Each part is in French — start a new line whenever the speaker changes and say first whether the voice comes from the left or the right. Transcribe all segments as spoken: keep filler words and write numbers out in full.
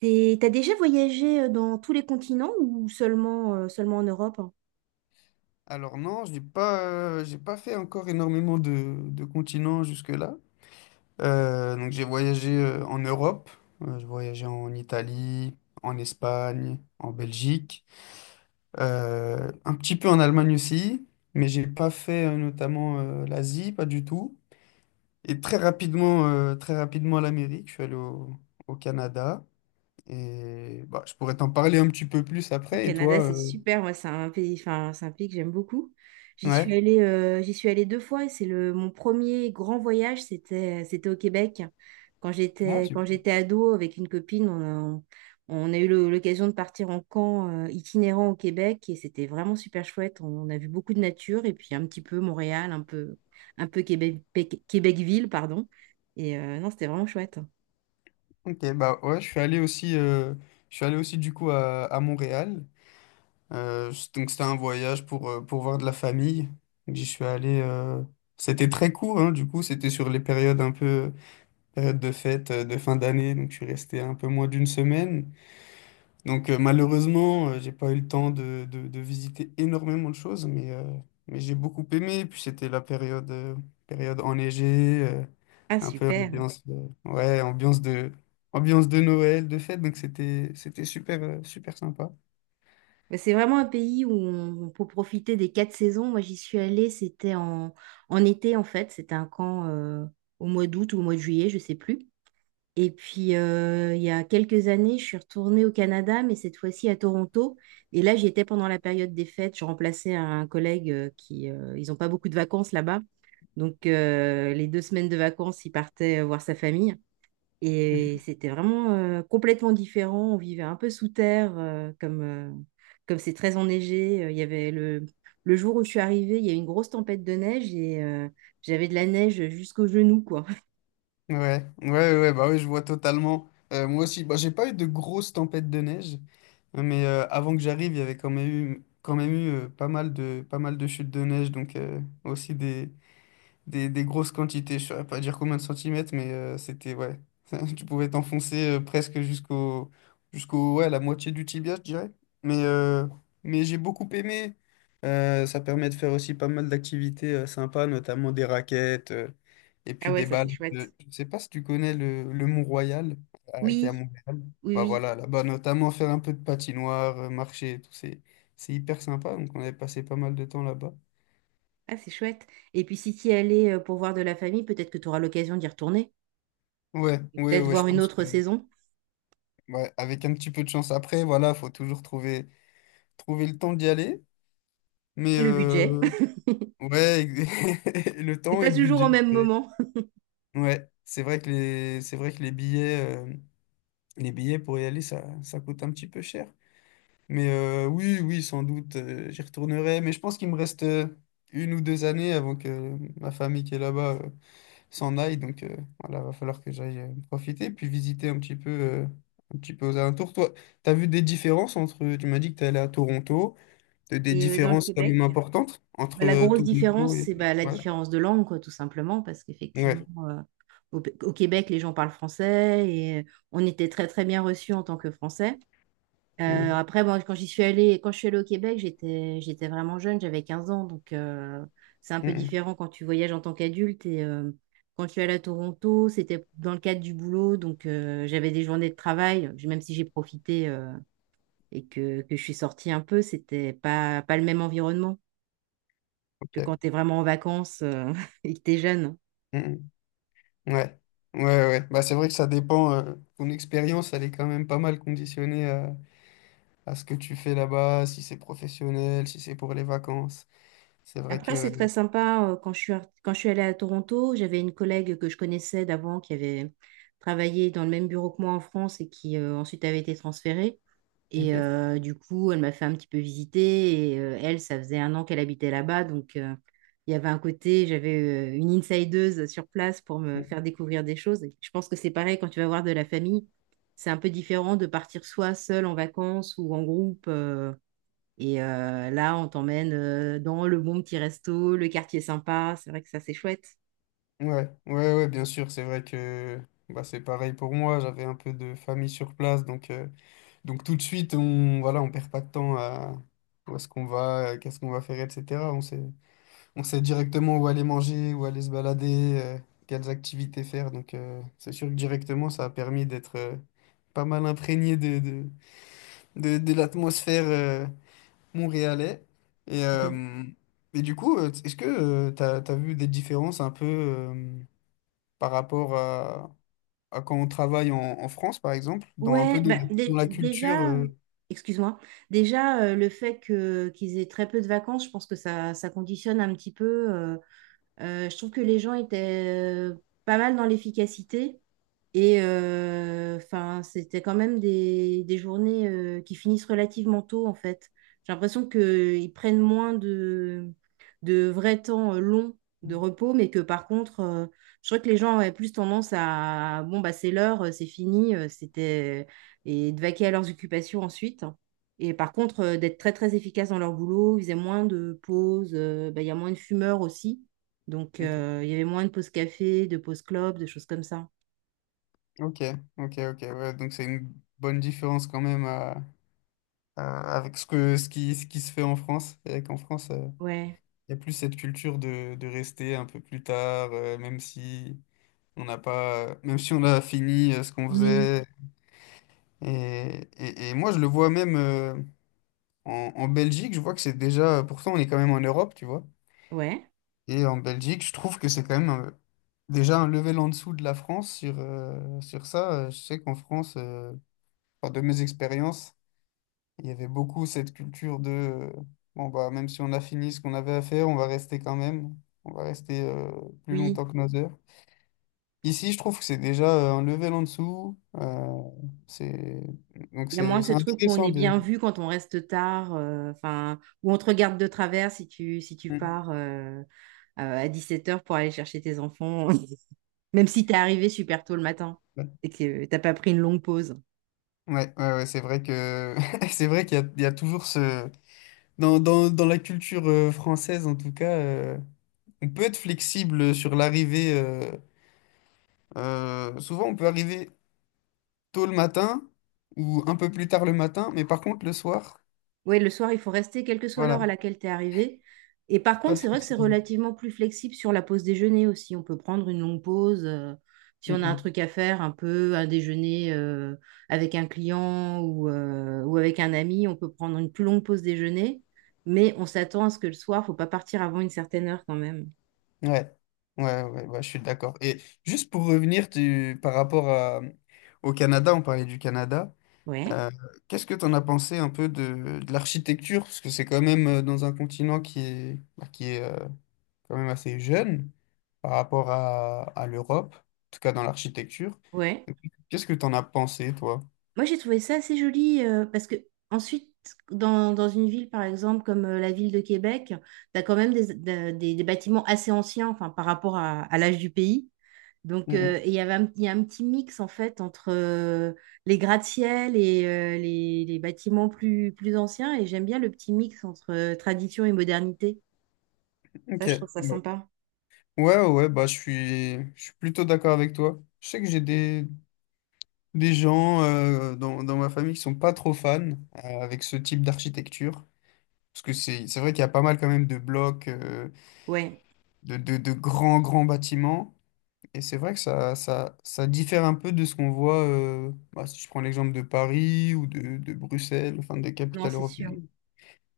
right: T'es- T'as déjà voyagé euh, dans tous les continents ou seulement, euh, seulement en Europe?
left: Alors non, je n'ai pas, euh, j'ai pas fait encore énormément de, de continents jusque-là. Euh, donc j'ai voyagé euh, en Europe, euh, j'ai voyagé en Italie, en Espagne, en Belgique, euh, un petit peu en Allemagne aussi, mais j'ai pas fait euh, notamment euh, l'Asie, pas du tout. Et très rapidement, euh, très rapidement l'Amérique, je suis allé au, au Canada. Et bah, je pourrais t'en parler un petit peu plus
right: Le
left: après. Et
right: Canada,
left: toi,
right: c'est
left: euh,
right: super. Moi, c'est un pays, enfin, c'est un pays que j'aime beaucoup. J'y suis
left: ouais.
right: allée, euh, j'y suis allée deux fois. Et c'est le mon premier grand voyage. C'était, euh, c'était au Québec. Quand
left: Ah,
right: j'étais, quand
left: super.
right: j'étais ado avec une copine, on a, on a eu le- l'occasion de partir en camp euh, itinérant au Québec et c'était vraiment super chouette. On a vu beaucoup de nature et puis un petit peu Montréal, un peu, un peu Québec, Québec- Québecville, pardon. Et euh, non, c'était vraiment chouette.
left: Ok, bah ouais, je suis allé aussi, euh, je suis allé aussi du coup à, à Montréal. Euh, c- donc c'était un voyage pour, euh, pour voir de la famille. Donc, j'y suis allé. euh, C'était très court, hein, du coup, c'était sur les périodes un peu période de fête, euh, de fin d'année. Donc je suis resté un peu moins d'une semaine. Donc euh, malheureusement, euh, j'ai pas eu le temps de, de, de visiter énormément de choses, mais, euh, mais j'ai beaucoup aimé. Puis c'était la période, euh, période enneigée. Euh,
right: Ah,
left: un peu
right: super.
left: ambiance, euh, ouais, ambiance de, ambiance de Noël, de fête, donc c'était, c'était super, euh, super sympa.
right: Mais c'est vraiment un pays où on on peut profiter des quatre saisons. Moi, j'y suis allée, c'était en, en été en fait. C'était un camp euh, au mois d'août ou au mois de juillet, je sais plus. Et puis, euh, il y a quelques années, je suis retournée au Canada, mais cette fois-ci à Toronto. Et là, j'y étais pendant la période des fêtes. Je remplaçais un collègue, euh, qui, euh, ils n'ont pas beaucoup de vacances là-bas. Donc, euh, les deux semaines de vacances, il partait voir sa famille. Et c'était vraiment euh, complètement différent. On vivait un peu sous terre, euh, comme, euh, comme c'est très enneigé. Euh, Il y avait le, le jour où je suis arrivée, il y a eu une grosse tempête de neige et euh, j'avais de la neige jusqu'aux genoux, quoi.
left: Ouais, ouais, ouais, bah oui, je vois totalement. Euh, moi aussi, bah, j'ai pas eu de grosses tempêtes de neige, hein, mais euh, avant que j'arrive, il y avait quand même eu, quand même eu euh, pas mal de, pas mal de chutes de neige, donc euh, aussi des, des, des grosses quantités. Je ne saurais pas dire combien de centimètres, mais euh, c'était, ouais. Tu pouvais t'enfoncer euh, presque jusqu'au, jusqu'au, ouais, la moitié du tibia, je dirais. Mais, euh, mais j'ai beaucoup aimé. Euh, ça permet de faire aussi pas mal d'activités euh, sympas, notamment des raquettes euh, et
right: Ah
left: puis
right: ouais,
left: des
right: ça c'est
left: balles.
right: chouette.
left: de- Je ne sais pas si tu connais le, le Mont-Royal euh, qui est à
right: Oui,
left: Montréal.
right: oui,
left: Bah
right: oui.
left: voilà, là-bas, notamment faire un peu de patinoire, euh, marcher et tout. C'est, c'est hyper sympa. Donc, on avait passé pas mal de temps là-bas.
right: Ah, c'est chouette. Et puis si tu y allais euh, pour voir de la famille, peut-être que tu auras l'occasion d'y retourner.
left: Ouais,
right: Et
left: ouais,
right: peut-être
left: ouais, je
right: voir une
left: pense que.
right: autre saison.
left: Ouais, avec un petit peu de chance après, voilà, faut toujours trouver, trouver le temps d'y aller. Mais
right: Et le budget.
left: euh, ouais, le
right: C'est
left: temps et
right: pas
left: le
right: toujours au
left: budget.
right: même
left: Mais
right: moment.
left: ouais, c'est vrai que les, c'est vrai que les billets, euh, les billets pour y aller, ça, ça coûte un petit peu cher. Mais euh, oui, oui, sans doute, euh, j'y retournerai. Mais je pense qu'il me reste euh, une ou deux années avant que ma famille qui est là-bas euh, s'en aille. Donc euh, voilà, va falloir que j'aille euh, profiter, puis visiter un petit peu, euh, un petit peu aux alentours. Toi, t'as vu des différences entre, tu m'as dit que tu allé à Toronto, t'as des
right: Et euh, dans le
left: différences quand même
right: Québec,
left: importantes entre
right: bah, la
left: euh,
right: grosse différence,
left: Toronto et...
right: c'est bah, la
left: Ouais,
right: différence de langue, quoi, tout simplement, parce qu'effectivement.
left: ouais,
right: euh, Au, au Québec, les gens parlent français et euh, on était très très bien reçus en tant que Français. Euh,
left: ouais.
right: après, bon, quand j'y suis allée, quand je suis allée au Québec, j'étais j'étais vraiment jeune, j'avais quinze ans, donc euh, c'est un
left: Mm,
right: peu
left: mm,
right: différent quand tu voyages en tant qu'adulte et euh, quand je suis allée à Toronto, c'était dans le cadre du boulot, donc euh, j'avais des journées de travail. J'ai- même si j'ai profité euh, et que, que je suis sortie un peu, c'était pas, pas le même environnement que
left: ok.
right: quand tu es vraiment en vacances, euh, et que tu es jeune.
left: Mm, mm. Ouais. Ouais, ouais. Bah, c'est vrai que ça dépend. Euh, ton expérience, elle est quand même pas mal conditionnée à, à ce que tu fais là-bas, si c'est professionnel, si c'est pour les vacances. C'est vrai
right: Après,
left: que...
right: c'est très sympa. euh, Quand je suis, ar- quand je suis allée à Toronto, j'avais une collègue que je connaissais d'avant qui avait travaillé dans le même bureau que moi en France et qui euh, ensuite avait été transférée. Et
left: Ok.
right: euh, du coup, elle m'a fait un petit peu visiter. Et euh, elle, ça faisait un an qu'elle habitait là-bas. Donc, euh, il y avait un côté, j'avais euh, une insideuse sur place pour me
left: Hum,
right: faire découvrir des choses. Et je pense que c'est pareil quand tu vas voir de la famille. C'est un peu différent de partir soit seul en vacances ou en groupe. euh, et euh, là, on t'emmène euh, dans le bon petit resto, le quartier sympa. C'est vrai que ça, c'est chouette.
left: ouais, ouais, ouais, bien sûr, c'est vrai que bah, c'est pareil pour moi, j'avais un peu de famille sur place, donc, euh, donc tout de suite, on voilà, on perd pas de temps à où est-ce qu'on va, euh, qu'est-ce qu'on va faire, et cetera. On sait, on sait directement où aller manger, où aller se balader, euh, quelles activités faire, donc euh, c'est sûr que directement, ça a permis d'être euh, pas mal imprégné de, de, de, de l'atmosphère euh, montréalais. Et,
right: Mhm.
left: euh, et du coup, euh, est-ce que tu as vu des différences un peu... euh, par rapport à, à quand on travaille en, en France, par exemple, dans un peu
right: Ouais,
left: dans
right: bah,
left: la, dans
right: dé-
left: la culture.
right: déjà, euh,
left: euh,
right: excuse-moi, déjà, euh, le fait que qu'ils aient très peu de vacances, je pense que ça, ça conditionne un petit peu. Euh, je trouve que les gens étaient euh, pas mal dans l'efficacité et euh, enfin, c'était quand même des, des journées euh, qui finissent relativement tôt en fait. J'ai l'impression qu'ils prennent moins de, de vrais temps euh, longs de repos, mais que par contre, euh, je crois que les gens avaient plus tendance à bon bah c'est l'heure, euh, c'est fini, euh, c'était et de vaquer à leurs occupations ensuite, hein. Et par contre, euh, d'être très très efficaces dans leur boulot, ils faisaient moins de pauses, euh, bah, il y a moins de fumeurs aussi. Donc,
left: Ok,
right: euh, il y avait moins de pauses café, de pauses club, de choses comme ça.
left: ok, ok, ok, ouais, donc c'est une bonne différence quand même à- à- avec ce que, ce qui, ce qui se fait en France. Et qu'en France, euh,
right: Ouais.
left: il y a plus cette culture de, de rester un peu plus tard, euh, même si on n'a pas, euh, même si on a fini euh, ce qu'on
right: Oui.
left: faisait. Et, et, et moi, je le vois même euh, en, en Belgique, je vois que c'est déjà, pourtant on est quand même en Europe, tu vois.
right: Ouais.
left: Et en Belgique, je trouve que c'est quand même euh, déjà un level en dessous de la France sur, euh, sur ça. Euh, Je sais qu'en France, euh, enfin, de mes expériences, il y avait beaucoup cette culture de euh, bon bah même si on a fini ce qu'on avait à faire, on va rester quand même, on va rester euh, plus
right: Oui.
left: longtemps que nos heures. Ici, je trouve que c'est déjà euh, un level en dessous. Euh, c'est donc
right: Il y a moins
left: c'est
right: de ce
left: c'est
right: truc où on
left: intéressant
right: est
left: de.
right: bien vu quand on reste tard, euh, enfin, où on te regarde de travers si tu, si tu
left: Mm.
right: pars euh, à à dix-sept heures pour aller chercher tes enfants, même si t'es arrivé super tôt le matin
left: Ouais,
right: et que t'as pas pris une longue pause.
left: ouais, ouais, c'est vrai que c'est vrai qu'il y a, il y a toujours ce dans, dans, dans la culture euh, française, en tout cas, euh, on peut être flexible euh, sur l'arrivée. Euh, euh, souvent, on peut arriver tôt le matin ou un peu plus tard le matin, mais par contre, le soir,
right: Oui, le soir, il faut rester quelle que soit l'heure
left: voilà,
right: à laquelle tu es arrivé. Et par
left: pas
right: contre,
left: de
right: c'est vrai que c'est
left: flexibilité.
right: relativement plus flexible sur la pause déjeuner aussi. On peut prendre une longue pause euh, si
left: Mm,
right: on a un
left: mm.
right: truc à faire, un peu un déjeuner euh, avec un client ou, euh, ou avec un ami. On peut prendre une plus longue pause déjeuner, mais on s'attend à ce que le soir, faut pas partir avant une certaine heure quand même.
left: Ouais, ouais, ouais, ouais, je suis d'accord. Et juste pour revenir tu- par rapport à- au Canada, on parlait du Canada.
right: Ouais,
left: euh, Qu'est-ce que tu en as pensé un peu de, de l'architecture? Parce que c'est quand même euh, dans un continent qui est, bah, qui est euh, quand même assez jeune. Par rapport à, à l'Europe, en tout cas dans l'architecture.
right: ouais.
left: Qu'est-ce que tu en as pensé, toi?
right: Moi, j'ai trouvé ça assez joli euh, parce que ensuite, dans, dans une ville, par exemple, comme euh, la ville de Québec, tu as quand même des, des- des- des bâtiments assez anciens enfin, par rapport à, à l'âge du pays. Donc, euh,
left: Mhm.
right: et il y avait un, il y a un petit mix, en fait, entre euh, les gratte-ciel et euh, les, les bâtiments plus, plus anciens. Et j'aime bien le petit mix entre euh, tradition et modernité. Ça,
left: Ok.
right: je trouve
left: Ouais,
right: ça sympa.
left: ouais, ouais, bah, je suis, je suis plutôt d'accord avec toi. Je sais que j'ai des, des gens euh, dans, dans ma famille qui sont pas trop fans euh, avec ce type d'architecture. Parce que c'est, c'est vrai qu'il y a pas mal quand même de blocs, euh,
right: Ouais.
left: de, de, de grands, grands bâtiments. Et c'est vrai que ça, ça, ça diffère un peu de ce qu'on voit, euh, bah, si je prends l'exemple de Paris ou de, de Bruxelles, enfin des
right: Non,
left: capitales
right: c'est sûr.
left: européennes.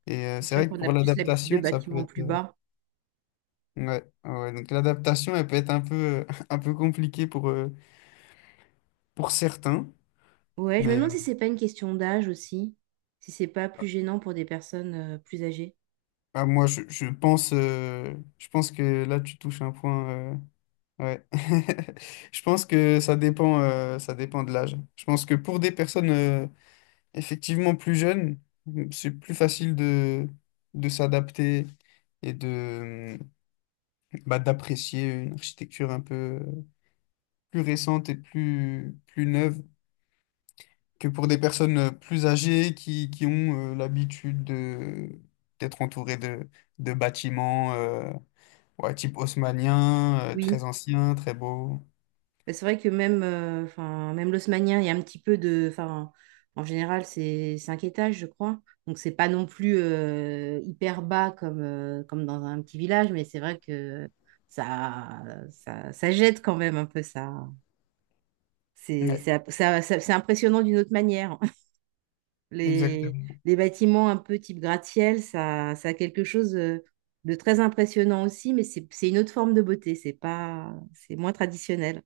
left: Et euh,
right: C'est
left: c'est
right: sûr
left: vrai que
right: qu'on a
left: pour
right: plus l'habitude de
left: l'adaptation, ça peut
right: bâtiments
left: être.
right: plus
left: Euh,
right: bas.
left: ouais, ouais. Donc l'adaptation, elle peut être un peu, un peu compliquée pour, euh, pour certains.
right: Ouais, je me
left: Mais euh,
right: demande si c'est pas une question d'âge aussi, si c'est pas plus gênant pour des personnes euh, plus âgées.
left: ah, moi, je, je pense, euh, je pense que là, tu touches un point. Euh, ouais. Je pense que ça dépend, euh, ça dépend de l'âge. Je pense que pour des personnes euh, effectivement plus jeunes, c'est plus facile de, de s'adapter et de, bah, d'apprécier une architecture un peu euh, plus récente et plus, plus neuve. Que pour des personnes euh, plus âgées qui, qui ont euh, l'habitude de d'être entourées de, de bâtiments euh, ouais, type haussmannien, euh,
right: Oui.
left: très anciens, très beaux.
right: Bah, c'est vrai que même, euh, enfin, même l'haussmannien, il y a un petit peu de, enfin, en général, c'est cinq étages, je crois. Donc c'est pas non plus euh, hyper bas comme, euh, comme dans un petit village, mais c'est vrai que ça, ça, ça jette quand même un peu ça. C'est,
left: Ouais,
right: ça, ça- ça- c'est impressionnant d'une autre manière. Les,
left: exactement.
right: les bâtiments un peu type gratte-ciel, ça, ça a quelque chose euh, de très impressionnant aussi, mais c'est c'est une autre forme de beauté, c'est pas, c'est moins traditionnel.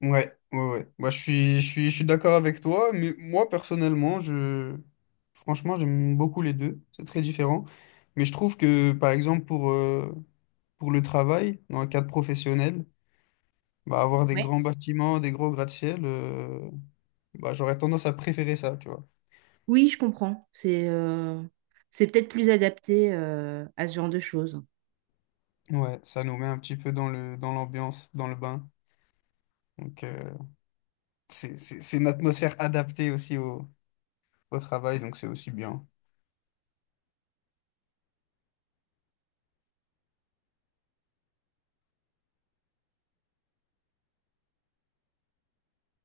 left: Ouais, ouais, ouais. Moi, je suis, je suis, je suis d'accord avec toi, mais moi, personnellement, je... franchement, j'aime beaucoup les deux. C'est très différent. Mais je trouve que, par exemple, pour, euh, pour le travail, dans le cadre professionnel, bah, avoir des
right: Ouais.
left: grands bâtiments, des gros gratte-ciel, euh, bah, j'aurais tendance à préférer ça, tu vois.
right: Oui, je comprends. C'est euh, c'est peut-être plus adapté euh, à ce genre de choses.
left: Ouais, ça nous met un petit peu dans le, dans l'ambiance, dans le bain. Donc, euh, c'est, c'est, c'est une atmosphère adaptée aussi au, au travail, donc c'est aussi bien.